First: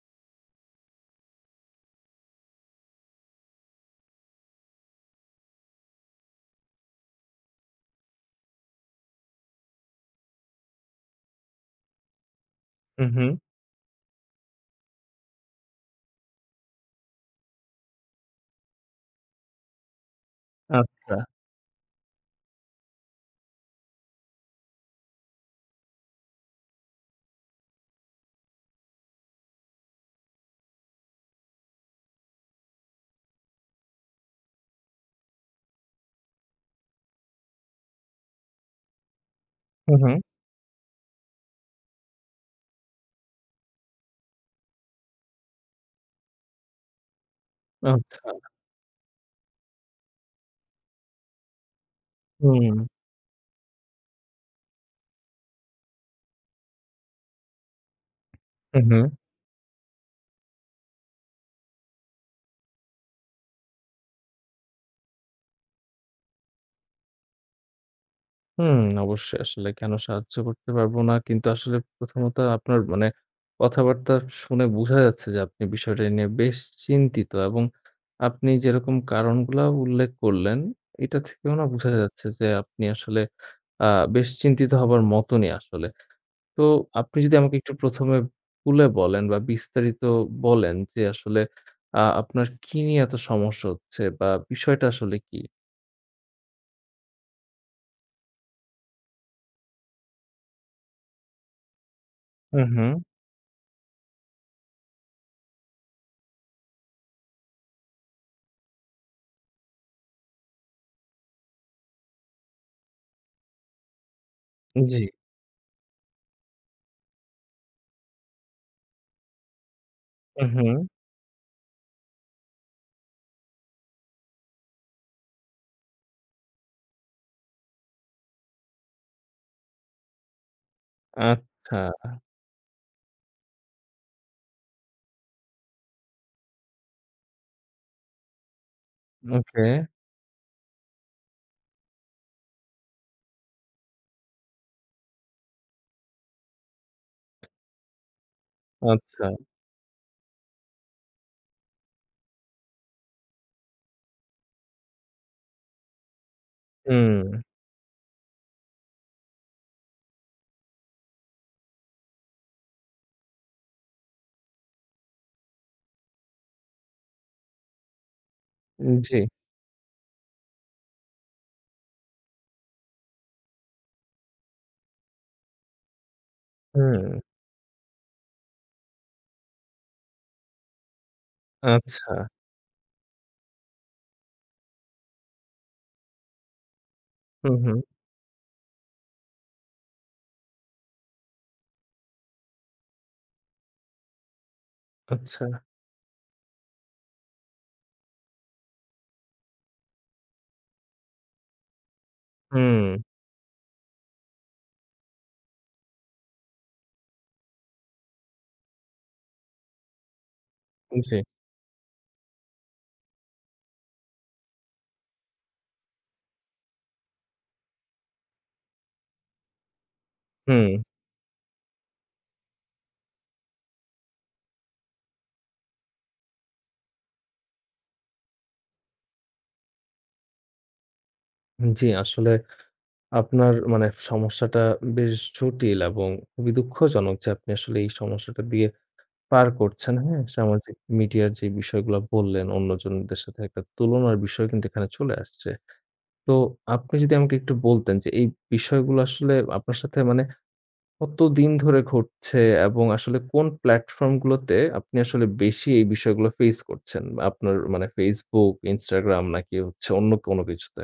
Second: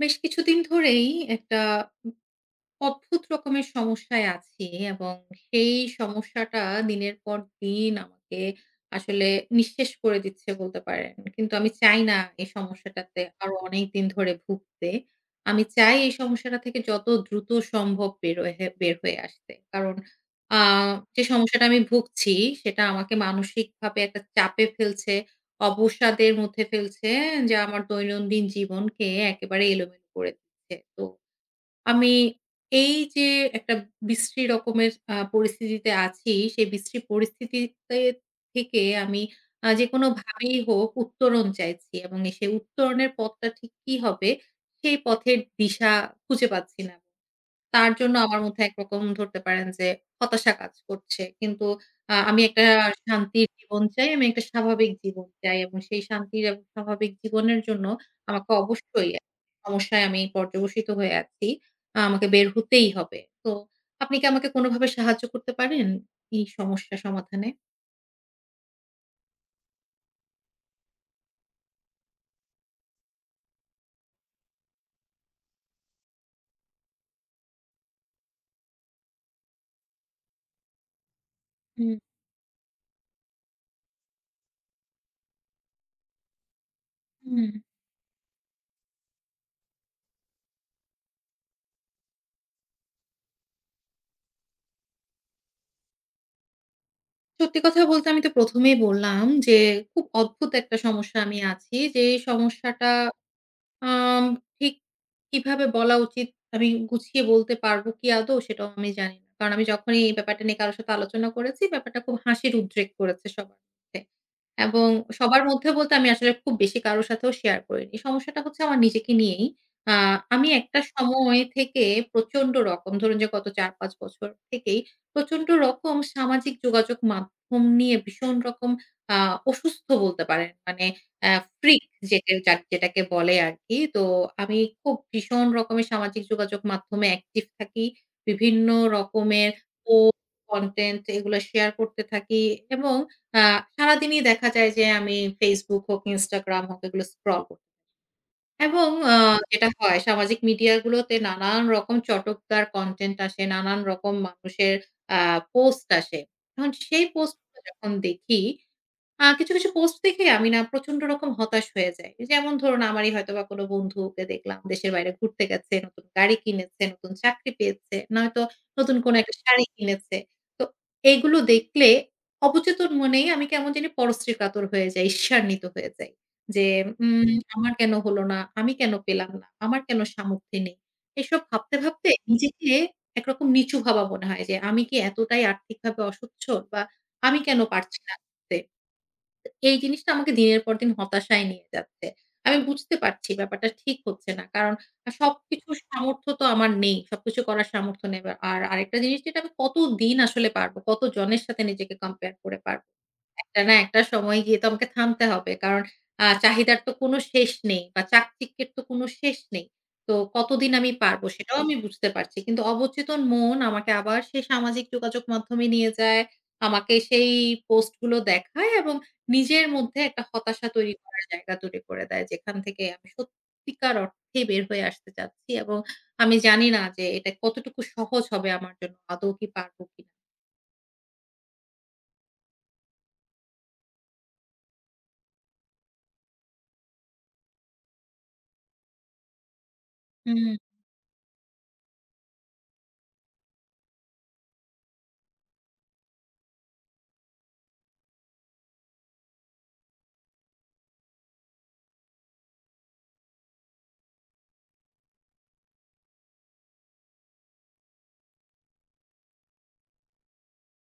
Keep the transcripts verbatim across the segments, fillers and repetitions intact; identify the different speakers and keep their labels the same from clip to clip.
Speaker 1: বেশ কিছুদিন ধরেই একটা অদ্ভুত রকমের সমস্যায় আছি, এবং সেই সমস্যাটা দিনের পর দিন আমাকে আসলে নিঃশেষ করে দিচ্ছে বলতে পারেন। কিন্তু আমি চাই না এই
Speaker 2: হুম,
Speaker 1: সমস্যাটাতে
Speaker 2: হুম।
Speaker 1: আরো অনেকদিন ধরে ভুগতে। আমি চাই এই সমস্যাটা থেকে যত দ্রুত সম্ভব বের হয়ে বের হয়ে আসতে। কারণ আ
Speaker 2: আচ্ছা।
Speaker 1: যে সমস্যাটা আমি ভুগছি সেটা আমাকে মানসিকভাবে একটা চাপে ফেলছে, অবসাদের মধ্যে ফেলছে, যা আমার দৈনন্দিন জীবনকে একেবারে এলোমেলো করে দিচ্ছে। তো আমি এই যে একটা বিশ্রী রকমের আ পরিস্থিতিতে আছি, সেই বিশ্রী পরিস্থিতিতে থেকে আমি আ
Speaker 2: হুম, হুম।
Speaker 1: যেকোনোভাবেই হোক উত্তরণ চাইছি, এবং এই সেই উত্তরণের পথটা ঠিক কি হবে, সেই পথের দিশা খুঁজে পাচ্ছি না। তার জন্য
Speaker 2: আচ্ছা।
Speaker 1: আমার মধ্যে একরকম ধরতে পারেন যে হতাশা কাজ করছে। কিন্তু আ আমি একটা
Speaker 2: হুম,
Speaker 1: শান্তির জীবন চাই। আমি একটা স্বাভাবিক জীবন চাই, এবং সেই শান্তির এবং স্বাভাবিক জীবনের জন্য আমাকে
Speaker 2: হুম, হুম।
Speaker 1: অবশ্যই সমস্যায় আমি পর্যবসিত হয়ে আছি। আ আমাকে বের হতেই হবে। তো আপনি কি আমাকে কোনোভাবে সাহায্য করতে পারেন এই সমস্যা সমাধানে?
Speaker 2: হুম, অবশ্যই আসলে কেন সাহায্য করতে পারবো না? কিন্তু আসলে প্রথমত আপনার মানে কথাবার্তা শুনে বোঝা যাচ্ছে যে আপনি বিষয়টা নিয়ে বেশ চিন্তিত এবং আপনি যেরকম কারণগুলা উল্লেখ করলেন, এটা থেকেও না বোঝা
Speaker 1: হুম,
Speaker 2: যাচ্ছে যে আপনি আসলে আ বেশ চিন্তিত হবার মতনই আসলে। তো আপনি যদি
Speaker 1: হুম।
Speaker 2: আমাকে একটু প্রথম এ খুলে বলেন বা বিস্তারিত বলেন যে আসলে আ আপনার কি নিয়ে এত সমস্যা হচ্ছে বা বিষয়টা আসলে কি?
Speaker 1: সত্যি কথা বলতে আমি তো প্রথম এই বললাম যে খুব অদ্ভুত একটা সমস্যা আমি আছি। যে এই
Speaker 2: হুম,
Speaker 1: সমস্যাটা
Speaker 2: হুম।
Speaker 1: আম ঠিক কিভাবে বলা উচিত, আমি গুছিয়ে বলতে পারব কি আদৌ সেটাও আমি জানি না। কারণ আমি যখনই এই ব্যাপারটা নিয়ে কারো সাথে আলোচনা করেছি, ব্যাপারটা খুব হাসির উদ্রেক করেছে সবার মধ্যে। এবং
Speaker 2: জি।
Speaker 1: সবার মধ্যে বলতে আমি আসলে খুব বেশি কারো সাথেও শেয়ার করিনি। সমস্যাটা হচ্ছে আমার নিজেকে নিয়েই। আ আমি
Speaker 2: হুম, হুম।
Speaker 1: একটা সময় থেকে প্রচন্ড রকম, ধরুন যে গত চার পাঁচ বছর থেকেই, প্রচন্ড রকম সামাজিক যোগাযোগ মাধ্যম নিয়ে ভীষণ রকম আ অসুস্থ বলতে পারেন। মানে আ ফ্রিক
Speaker 2: আচ্ছা।
Speaker 1: যেটা যা যেটাকে বলে আরকি। তো আমি খুব ভীষণ রকমের সামাজিক যোগাযোগ মাধ্যমে অ্যাক্টিভ থাকি। বিভিন্ন রকমের
Speaker 2: ওকে।
Speaker 1: পোস্ট, কনটেন্ট এগুলো শেয়ার করতে থাকি, এবং আ সারাদিনই দেখা যায় যে আমি Facebook হোক, Instagram হোক এগুলো স্ক্রল করি। এবং আ
Speaker 2: আচ্ছা।
Speaker 1: যেটা হয়, সামাজিক মিডিয়া গুলোতে নানান রকম চটকদার কনটেন্ট আসে, নানান রকম মানুষের আ পোস্ট আসে। এখন সেই
Speaker 2: হুম।
Speaker 1: পোস্টগুলো যখন দেখি, আ কিছু, কিছু পোস্ট দেখে আমি না প্রচন্ড রকম হতাশ হয়ে যাই। যেমন ধরুন আমারই হয়তোবা কোনো বন্ধুকে দেখলাম দেশের বাইরে ঘুরতে গেছে, নতুন গাড়ি কিনেছে, নতুন চাকরি পেয়েছে, নয়তো নতুন কোনো
Speaker 2: জি।
Speaker 1: একটা শাড়ি কিনেছে। তো এইগুলো দেখলে অবচেতন মনেই আমি কেমন জানি পরশ্রী কাতর হয়ে যাই, ঈর্ষান্বিত হয়ে যাই। যে
Speaker 2: হুম।
Speaker 1: উম আমার কেন হলো না? আমি কেন পেলাম না? আমার কেন সামর্থ্য নেই? এসব ভাবতে, ভাবতে
Speaker 2: আচ্ছা।
Speaker 1: নিজেকে একরকম নিচু ভাবা মনে হয়, যে আমি কি এতটাই আর্থিকভাবে অসচ্ছল, বা আমি
Speaker 2: হুম,
Speaker 1: কেন
Speaker 2: হুম।
Speaker 1: পারছি না করতে? তো এই জিনিসটা আমাকে দিনের পর দিন হতাশায় নিয়ে যাচ্ছে। আমি বুঝতে পারছি ব্যাপারটা ঠিক হচ্ছে না। কারণ আ
Speaker 2: আচ্ছা।
Speaker 1: সবকিছুর সামর্থ্য তো আমার নেই। সবকিছু করার সামর্থ্য নেই। আর আরেকটা জিনিস, যেটা আমি কতদিন আসলে পারব? কতজনের সাথে নিজেকে কম্পেয়ার করে পারব?
Speaker 2: হুম।
Speaker 1: একটা না একটা সময় গিয়ে তো আমাকে থামতে হবে। কারণ আ চাহিদার তো কোনো শেষ নেই, বা চাকচিক্যের তো কোনো শেষ নেই। তো কতদিন আমি
Speaker 2: জি।
Speaker 1: পারব সেটাও আমি বুঝতে পারছি। কিন্তু অবচেতন মন আমাকে আবার সেই সামাজিক যোগাযোগ মাধ্যমে নিয়ে যায়। আমাকে সেই পোস্ট গুলো দেখায়, এবং নিজের মধ্যে একটা হতাশা
Speaker 2: হুম।
Speaker 1: তৈরি করার জায়গা তৈরি করে দেয়। যেখান থেকে আমি সত্যিকার অর্থে বের হয়ে আসতে চাচ্ছি, এবং আমি জানি না যে এটা কতটুকু সহজ হবে আমার জন্য। আদৌ কি পারব কিনা?
Speaker 2: জি, আসলে আপনার মানে সমস্যাটা বেশ জটিল এবং খুবই দুঃখজনক যে আপনি আসলে এই সমস্যাটা দিয়ে পার করছেন, হ্যাঁ?
Speaker 1: হুম।
Speaker 2: সামাজিক মিডিয়ার যে বিষয়গুলা বললেন, অন্যজনদের সাথে একটা তুলনার বিষয় কিন্তু এখানে চলে আসছে। তো আপনি যদি আমাকে একটু বলতেন যে এই বিষয়গুলো আসলে আপনার সাথে মানে কতদিন ধরে ঘটছে এবং আসলে কোন প্ল্যাটফর্ম গুলোতে আপনি আসলে বেশি এই বিষয়গুলো ফেস করছেন? আপনার মানে Facebook, Instagram নাকি হচ্ছে অন্য কোনো কিছুতে?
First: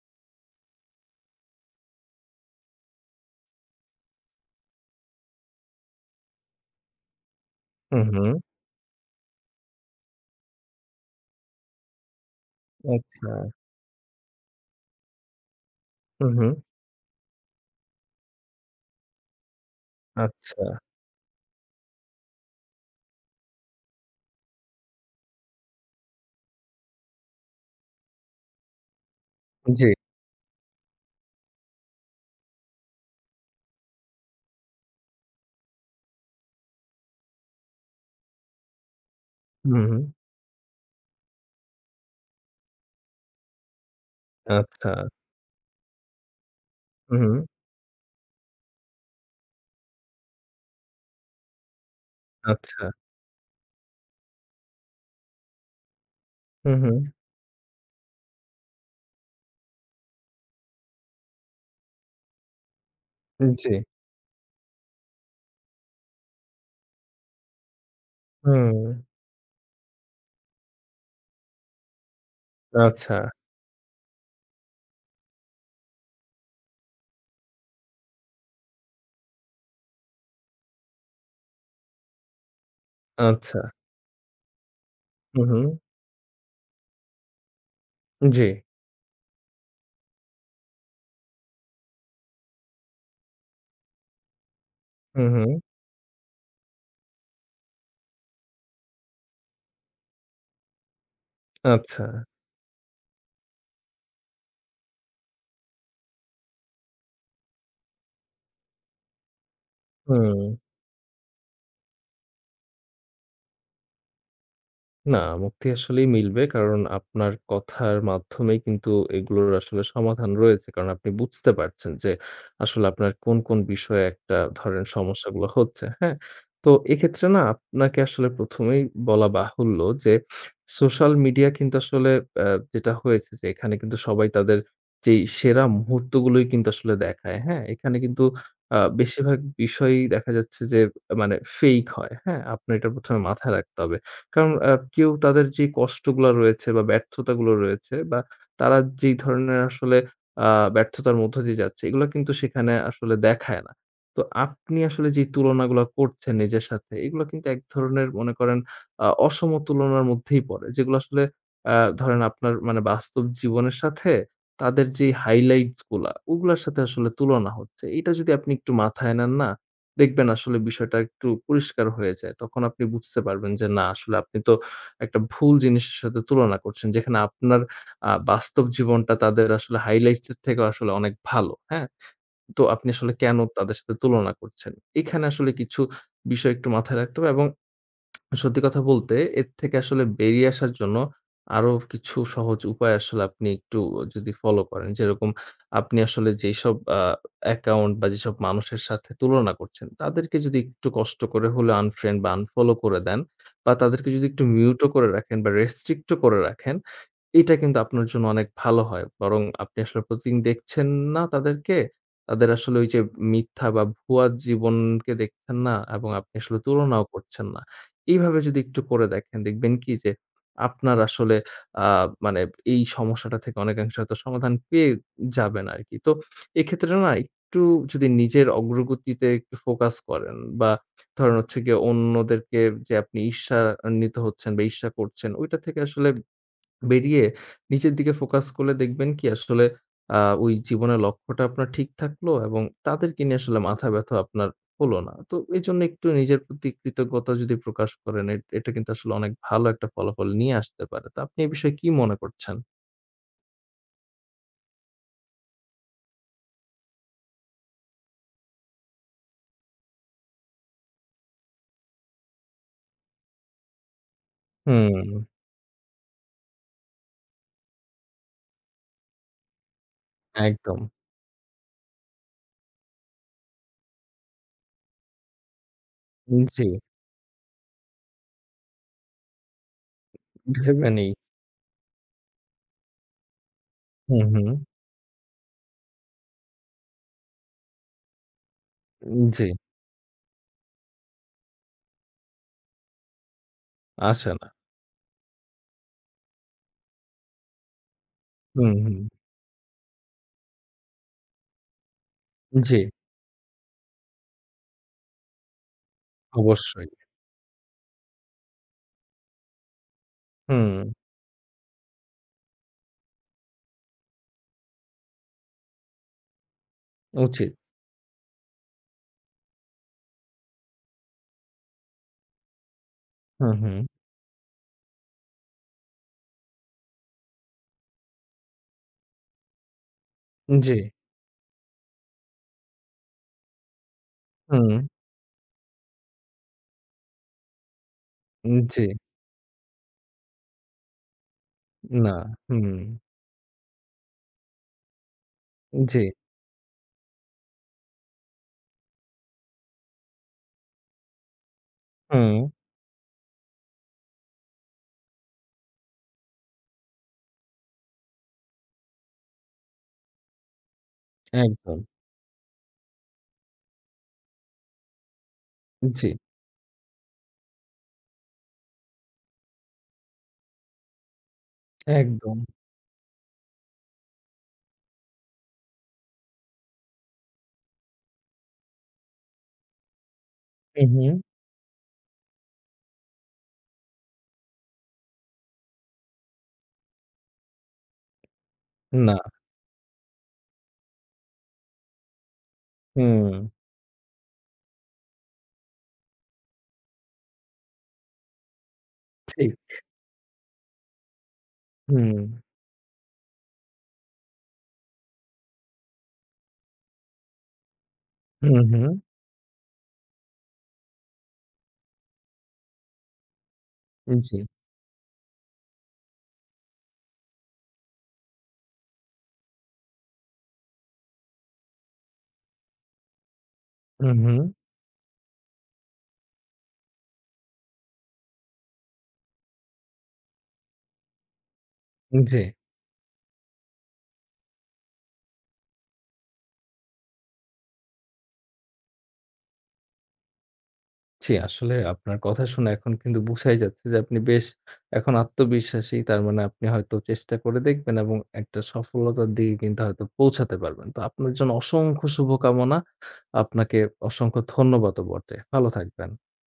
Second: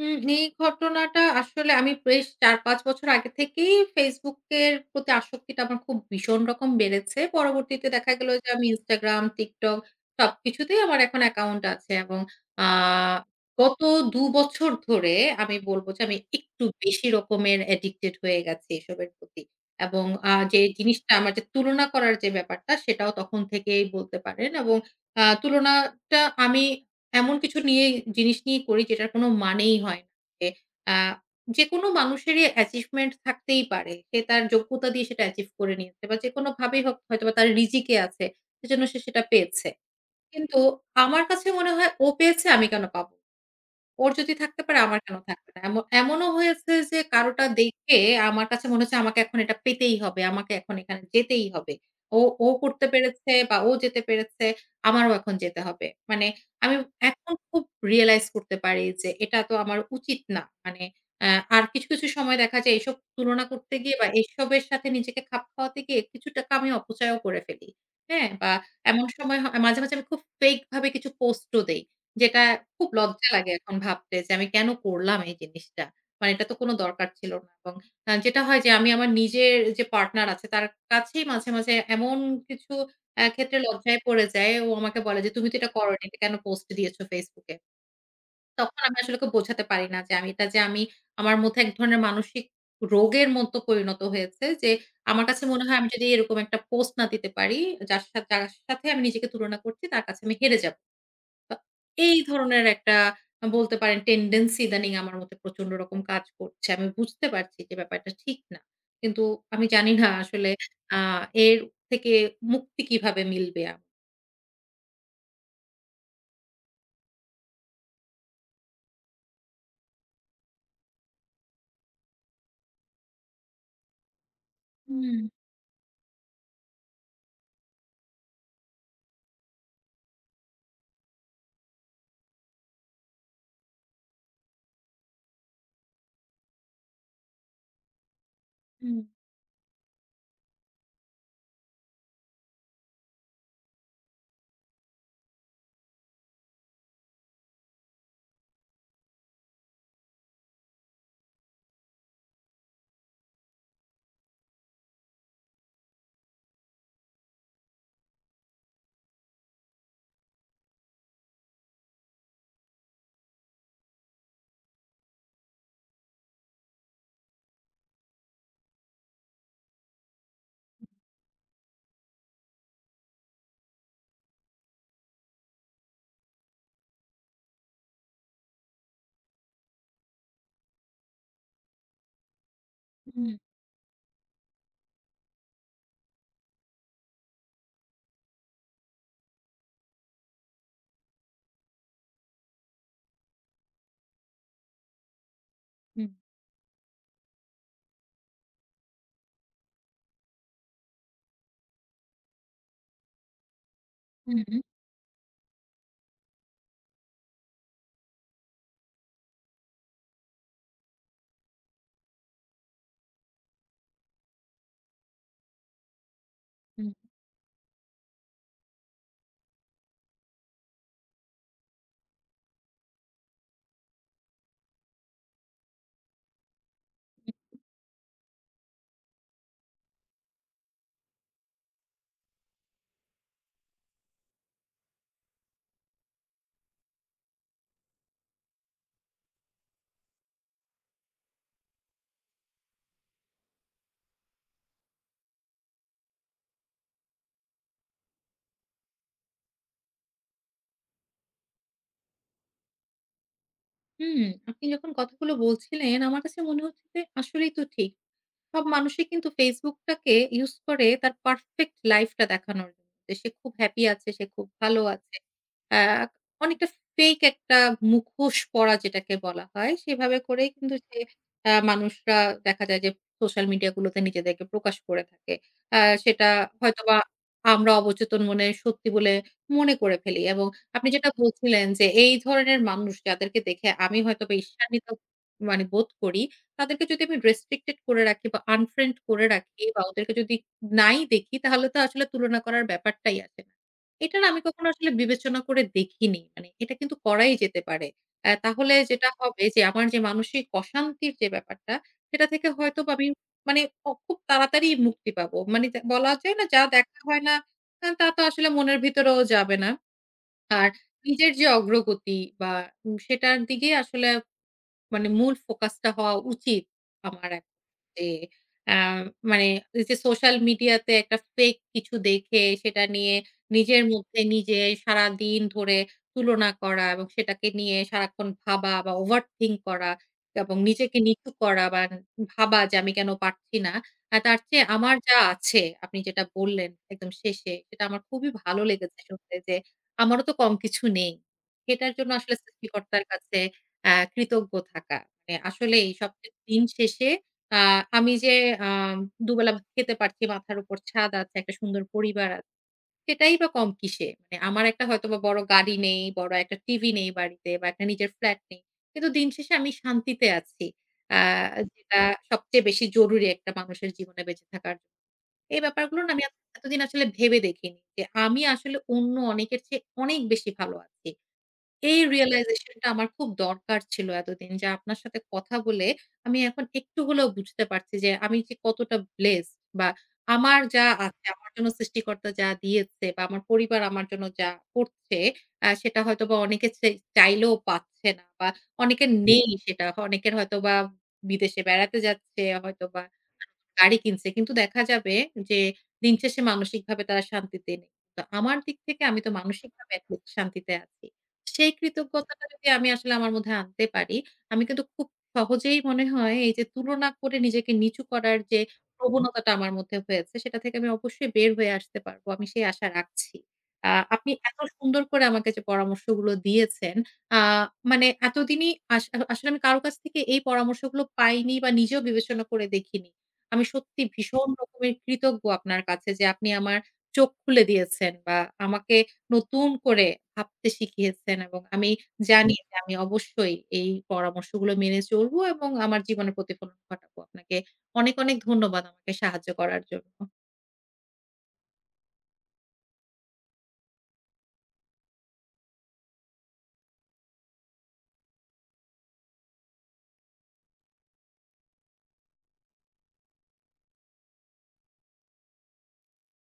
Speaker 1: হুম, এই ঘটনাটা আসলে আমি বেশ চার পাঁচ বছর আগে থেকেই Facebook এর প্রতি আসক্তিটা আমার খুব ভীষণ রকম বেড়েছে। পরবর্তীতে
Speaker 2: হুম,
Speaker 1: দেখা গেল
Speaker 2: হুম।
Speaker 1: যে আমি Instagram, TikTok সবকিছুতেই আমার এখন অ্যাকাউন্ট আছে, এবং আ
Speaker 2: আচ্ছা।
Speaker 1: গত দুই বছর ধরে আমি বলব যে আমি
Speaker 2: হুম, হুম।
Speaker 1: একটু বেশি রকমের অ্যাডিক্টেড হয়ে গেছি এসবের প্রতি। এবং আ যে
Speaker 2: আচ্ছা।
Speaker 1: জিনিসটা, আমার যে তুলনা করার যে ব্যাপারটা সেটাও তখন থেকেই বলতে পারেন। এবং আ তুলনাটা আমি এমন কিছু নিয়ে জিনিস নিয়ে করি যেটার কোনো মানেই
Speaker 2: জি।
Speaker 1: হয় না। যে আ যেকোনো মানুষেরই অ্যাচিভমেন্ট থাকতেই পারে। সে তার যোগ্যতা দিয়ে সেটা অ্যাচিভ করে নিয়েছে, বা যেকোনোভাবেই হোক হয়তোবা তার রিজিকে আছে। সেজন্য সে সেটা পেয়েছে।
Speaker 2: হুম, হুম।
Speaker 1: কিন্তু আমার কাছে মনে হয় ও পেয়েছে, আমি কেন পাবো? না? ওর যদি থাকতে পারে,
Speaker 2: আচ্ছা।
Speaker 1: আমার কেন থাকবে না? এমন এমনও হয়েছে যে
Speaker 2: হুম, হুম।
Speaker 1: কারোটা দেখে আমার কাছে মনে হচ্ছে আমাকে এখন এটা পেতেই হবে। আমাকে এখন এখানে যেতেই হবে। ও, ও
Speaker 2: আচ্ছা।
Speaker 1: করতে পেরেছে বা ও যেতে পেরেছে, আমারও এখন যেতে হবে। মানে আমি
Speaker 2: হুম, হুম।
Speaker 1: এখন খুব রিয়ালাইজ করতে পারি যে এটা তো আমার উচিত না। মানে অ্যা আর কিছু, কিছু সময় দেখা যায় এসব তুলনা
Speaker 2: জি।
Speaker 1: করতে গিয়ে, বা এসবের সাথে নিজেকে খাপ খাওয়াতে গিয়ে কিছু টাকা আমি অপচয়ও করে ফেলি। হ্যাঁ? বা
Speaker 2: হুম।
Speaker 1: এমন সময় হ মাঝে, মাঝে আমি খুব ফেক ভাবে কিছু পোস্টও দেই। যেটা খুব
Speaker 2: আচ্ছা,
Speaker 1: লজ্জা লাগে এখন ভাবতে, যে আমি কেন করলাম এই জিনিসটা? মানে এটা তো কোন দরকার ছিল না। এবং আ যেটা হয় যে আমি আমার নিজের যে পার্টনার আছে তার কাছেই মাঝে, মাঝে এমন কিছু অ্যা ক্ষেত্রে
Speaker 2: আচ্ছা।
Speaker 1: লজ্জায় পড়ে যাই। ও আমাকে বলে যে,
Speaker 2: হু,
Speaker 1: "তুমি তো
Speaker 2: হু।
Speaker 1: এটা করোনি। এটা কেন পোস্ট দিয়েছো Facebook এ?"
Speaker 2: জি।
Speaker 1: তখন আমি আসলে ওকে বোঝাতে পারি না যে আমি এটা, যে আমি, আমার মধ্যে এক ধরনের মানসিক রোগের মতো পরিণত হয়েছে, যে
Speaker 2: হু,
Speaker 1: আমার
Speaker 2: হু।
Speaker 1: কাছে মনে হয় আমি যদি এরকম একটা পোস্ট না দিতে পারি, যার সাথে যার সাথে আমি নিজেকে তুলনা করছি তার কাছে আমি হেরে যাব। আ
Speaker 2: আচ্ছা।
Speaker 1: এই ধরনের একটা বলতে পারেন টেনডেন্সি ইদানিং আমার মধ্যে প্রচন্ড রকম কাজ করছে। আমি বুঝতে পারছি যে ব্যাপারটা ঠিক না। কিন্তু আমি জানি না
Speaker 2: হুম।
Speaker 1: আসলে আ এর থেকে মুক্তি কিভাবে মিলবে। আ
Speaker 2: না, মুক্তি আসলেই মিলবে। কারণ আপনার কথার মাধ্যমেই কিন্তু এগুলোর আসলে সমাধান রয়েছে। কারণ আপনি বুঝতে পারছেন যে আসলে আপনার কোন, কোন বিষয়ে একটা ধরেন
Speaker 1: হুম,
Speaker 2: সমস্যাগুলো হচ্ছে, হ্যাঁ? তো এক্ষেত্রে না আপনাকে আসলে প্রথম এই বলা বাহুল্য যে সোশ্যাল মিডিয়া কিন্তু আসলে অ্যা যেটা হয়েছে যে এখানে কিন্তু সবাই তাদের যেই সেরা মুহূর্তগুলোই কিন্তু আসলে দেখায়, হ্যাঁ? এখানে কিন্তু আ
Speaker 1: হুম,
Speaker 2: বেশিরভাগ বিষয়ই দেখা যাচ্ছে যে মানে ফেইক হয়, হ্যাঁ? আপনার এটা প্রথম এ মাথায় রাখতে হবে। কারণ আ কেউ তাদের যে কষ্টগুলা রয়েছে বা ব্যর্থতাগুলো রয়েছে বা তারা যেই ধরনের আসলে আ ব্যর্থতার মধ্য দিয়ে যাচ্ছে, এগুলা কিন্তু সেখানে আসলে দেখায় না। তো আপনি আসলে যে তুলনাগুলা করছেন নিজের সাথে, এগুলা কিন্তু এক ধরনের মনে করেন আ অসম তুলনার মধ্যেই পড়ে। যেগুলো আসলে আ ধরেন আপনার মানে বাস্তব জীবনের সাথে তাদের যে highlights গুলা, ওগুলার সাথে আসলে তুলনা হচ্ছে। এটা যদি আপনি একটু মাথায় নেন না দেখবেন আসলে বিষয়টা একটু পরিষ্কার হয়ে যায়। তখন আপনি বুঝতে পারবেন যে না আসলে আপনি তো একটা ভুল জিনিসের সাথে তুলনা করছেন। যেখানে আপনার আ বাস্তব জীবনটা তাদের আসলে হাইলাইটস এর থেকেও আসলে অনেক ভালো। হ্যাঁ? তো আপনি আসলে
Speaker 1: হুম,
Speaker 2: কেন তাদের সাথে তুলনা করছেন? এখানে আসলে কিছু বিষয় একটু মাথায় রাখতে হবে এবং সত্যি কথা বলতে এর থেকে আসলে বেরিয়ে আসার জন্য আরো কিছু সহজ উপায় আসলে আপনি একটু যদি ফলো করেন। যেরকম আপনি
Speaker 1: হুম,
Speaker 2: আসলে যেসব আ অ্যাকাউন্ট বা যেসব মানুষের সাথে তুলনা করছেন, তাদেরকে যদি একটু কষ্ট করে হলেও আনফ্রেন্ড বা আনফলো করে দেন বা তাদেরকে যদি একটু
Speaker 1: হুম,
Speaker 2: মিউট ও করে রাখেন বা রেস্ট্রিক্ট ও করে রাখেন, এটা কিন্তু আপনার জন্য অনেক ভালো হয়। বরং আপনি আসলে প্রতিদিন দেখছেন না তাদেরকে। তাদের আসলে ওই যে মিথ্যা বা ভুয়া জীবনকে দেখছেন না এবং আপনি আসলে
Speaker 1: হুম।
Speaker 2: তুলনাও করছেন না। এইভাবে যদি একটু করে দেখেন দেখবেন কি যে আপনার আসলে আ মানে এই সমস্যাটা থেকে অনেকাংশে হয়তো সমাধান পেয়ে যাবেন আরকি। তো এক্ষেত্রে না একটু যদি নিজের অগ্রগতিতে একটু ফোকাস করেন বা ধরেন হচ্ছে গিয়ে অন্যদেরকে যে আপনি ঈর্ষান্বিত হচ্ছেন বা ঈর্ষা করছেন ওইটা থেকে আসলে বেরিয়ে নিচের দিকে ফোকাস করলে দেখবেন কি আসলে আ ওই জীবনের লক্ষ্যটা আপনার ঠিক থাকলো এবং তাদেরকে নিয়ে আসলে মাথা ব্যথা আপনার হলো না। তো এজন্য একটু নিজের প্রতি কৃতজ্ঞতা যদি প্রকাশ করেন এট এটা কিন্তু আসলে অনেক ভালো একটা ফলাফল নিয়ে আসতে পারে। তো আপনি এ বিষয়ে কি মনে করছেন?
Speaker 1: হুম, আপনি যখন কথাগুলো বলছিলেন আমার কাছে মনে হচ্ছে যে আসলেই তো ঠিক। সব মানুষই কিন্তু Facebook টাকে ইউজ করে তার পারফেক্ট লাইফটা দেখানোর জন্য। যে সে খুব হ্যাপি আছে, সে খুব ভালো আছে।
Speaker 2: হুম,
Speaker 1: আ অনেকটা ফেক একটা মুখোশ পরা যেটাকে বলা হয়, সেভাবে করেই কিন্তু
Speaker 2: একদম।
Speaker 1: সে আ মানুষরা দেখা যায় যে সোশ্যাল মিডিয়া গুলোতে নিজেদেরকে প্রকাশ করে থাকে। আ সেটা
Speaker 2: জি,
Speaker 1: হয়তোবা আমরা অবচেতন মনে সত্যি বলে মনে করে ফেলি। এবং আপনি
Speaker 2: ভেবে
Speaker 1: যেটা
Speaker 2: নেই।
Speaker 1: বলছিলেন যে এই ধরনের মানুষ যাদেরকে দেখে আমি
Speaker 2: হুম,
Speaker 1: হয়তোবা
Speaker 2: হুম।
Speaker 1: ঈর্ষান্বিত মানে বোধ করি, তাদেরকে যদি আমি রেস্ট্রিক্টেড করে রাখি বা আনফ্রেন্ড করে
Speaker 2: জি,
Speaker 1: রাখি, বা ওদেরকে যদি নাই দেখি, তাহলে তো আসলে তুলনা করার ব্যাপারটাই আসে না। এটা না
Speaker 2: আসে
Speaker 1: আমি
Speaker 2: না।
Speaker 1: কখনো আসলে বিবেচনা করে দেখিনি। মানে এটা কিন্তু করাই যেতে পারে। অ্যা
Speaker 2: হুম,
Speaker 1: তাহলে
Speaker 2: হুম।
Speaker 1: যেটা হবে যে আমার যে মানসিক অশান্তির যে ব্যাপারটা, সেটা থেকে
Speaker 2: জি,
Speaker 1: হয়তোবা আমি মানে অ খুব তাড়াতাড়ি মুক্তি পাবো। মানে যা বলা যায় না, যা
Speaker 2: অবশ্যই।
Speaker 1: দেখা হয় না, আ তা তো আসলে মনের ভিতরেও যাবে না। আর
Speaker 2: হুম,
Speaker 1: নিজের যে অগ্রগতি বা উম সেটার দিকেই আসলে মানে মূল ফোকাসটা হওয়া উচিত আমার এখন।
Speaker 2: উচিত।
Speaker 1: যে আ মানে এই যে সোশ্যাল মিডিয়াতে একটা ফেক কিছু দেখে সেটা নিয়ে
Speaker 2: হুম, হুম।
Speaker 1: নিজের মধ্যে নিজে সারাদিন ধরে তুলনা করা, এবং সেটাকে নিয়ে সারাক্ষণ ভাবা বা ওভারথিংক করা, এবং
Speaker 2: জি,
Speaker 1: নিজেকে নিচু করা বা ভাবা যে আমি কেন পারছি না। আ তার চেয়ে
Speaker 2: হুম,
Speaker 1: আমার যা আছে, আপনি যেটা বললেন একদম শেষে, সেটা আমার খুবই ভালো
Speaker 2: জি,
Speaker 1: লেগেছে শুনতে, যে আমারও তো কম কিছু নেই। সেটার জন্য
Speaker 2: না।
Speaker 1: আসলে
Speaker 2: হুম,
Speaker 1: সৃষ্টিকর্তার কাছে আ কৃতজ্ঞ থাকা। মানে আসলেই
Speaker 2: জি।
Speaker 1: সবচেয়ে দিন শেষে আ আমি যে আম দুবেলা ভাত খেতে পারছি, মাথার উপর ছাদ আছে, একটা সুন্দর পরিবার
Speaker 2: হুম,
Speaker 1: আছে। সেটাই বা কম কিসে? মানে আমার একটা হয়তোবা বড় গাড়ি নেই, বড় একটা টিভি নেই বাড়িতে, বা একটা নিজের ফ্ল্যাট নেই। কিন্তু দিন শেষে আমি শান্তিতে আছি। আ
Speaker 2: একদম।
Speaker 1: যেটা সবচেয়ে বেশি জরুরি একটা মানুষের জীবনে বেঁচে থাকার জন্য। এই ব্যাপারগুলো
Speaker 2: জি,
Speaker 1: না আমি এত এতদিন আসলে ভেবে দেখিনি। যে আমি আসলে অন্য অনেকের চেয়ে অনেক বেশি ভালো আছি। এই
Speaker 2: একদম।
Speaker 1: realization টা আমার খুব দরকার ছিল এতদিন, যে আপনার সাথে কথা বলে আমি এখন একটু হলেও বুঝতে পারছি যে আমি যে কতটা blessed, বা আমার যা
Speaker 2: হু, হু।
Speaker 1: আছে, আমার জন্য সৃষ্টিকর্তা যা দিয়েছে বা আমার পরিবার আমার জন্য যা করছে, আ সেটা হয়তোবা অনেকে চে চাইলেও পাচ্ছে না, বা অনেকের
Speaker 2: না,
Speaker 1: নেই সেটা। অনেকের হয়তোবা বিদেশে বেড়াতে যাচ্ছে, হয়তোবা
Speaker 2: হুম,
Speaker 1: গাড়ি কিনছে। কিন্তু দেখা যাবে যে দিন শেষে মানসিকভাবে তারা শান্তিতে নেই। তো আমার দিক থেকে আমি তো
Speaker 2: ঠিক।
Speaker 1: মানসিকভাবে at least শান্তিতে আছি। সেই
Speaker 2: হুম,
Speaker 1: কৃতজ্ঞতাটা যদি আমি আসলে আমার মধ্যে আনতে পারি, আমি কিন্তু খুব সহজেই মনে হয় এই যে তুলনা করে নিজেকে নিচু করার
Speaker 2: হু,
Speaker 1: যে, হুম,
Speaker 2: হু।
Speaker 1: প্রবণতাটা আমার মধ্যে হয়েছে, সেটা থেকে আমি অবশ্যই বের হয়ে আসতে পারবো। আমি সেই আশা রাখছি। আ আপনি
Speaker 2: জি,
Speaker 1: এত সুন্দর করে আমাকে যে পরামর্শগুলো দিয়েছেন, আ মানে এতদিনই আস আসলে আমি কারো কাছ থেকে এই পরামর্শগুলো পাইনি বা নিজেও বিবেচনা করে দেখিনি। আমি সত্যি
Speaker 2: হু, হু।
Speaker 1: ভীষণ রকমের কৃতজ্ঞ আপনার কাছে যে আপনি আমার চোখ খুলে দিয়েছেন, বা আমাকে নতুন করে ভাবতে শিখিয়েছেন, এবং আমি, হুম,
Speaker 2: জি,
Speaker 1: জানি যে আমি অবশ্যই এই পরামর্শগুলো মেনে চলবো এবং আমার জীবনে প্রতিফলন ঘটাবো। আপনাকে অনেক, অনেক ধন্যবাদ আমাকে সাহায্য করার জন্য।
Speaker 2: জি। আসলে আপনার কথা শুনে এখন কিন্তু বুঝাই যাচ্ছে যে আপনি বেশ এখন আত্মবিশ্বাসী। তার মানে আপনি হয়তো চেষ্টা করে দেখবেন এবং একটা সফলতার দিকে কিন্তু হয়তো পৌঁছাতে পারবেন। তো আপনার জন্য অসংখ্য শুভকামনা। আপনাকে অসংখ্য ধন্যবাদও বটে। ভালো থাকবেন।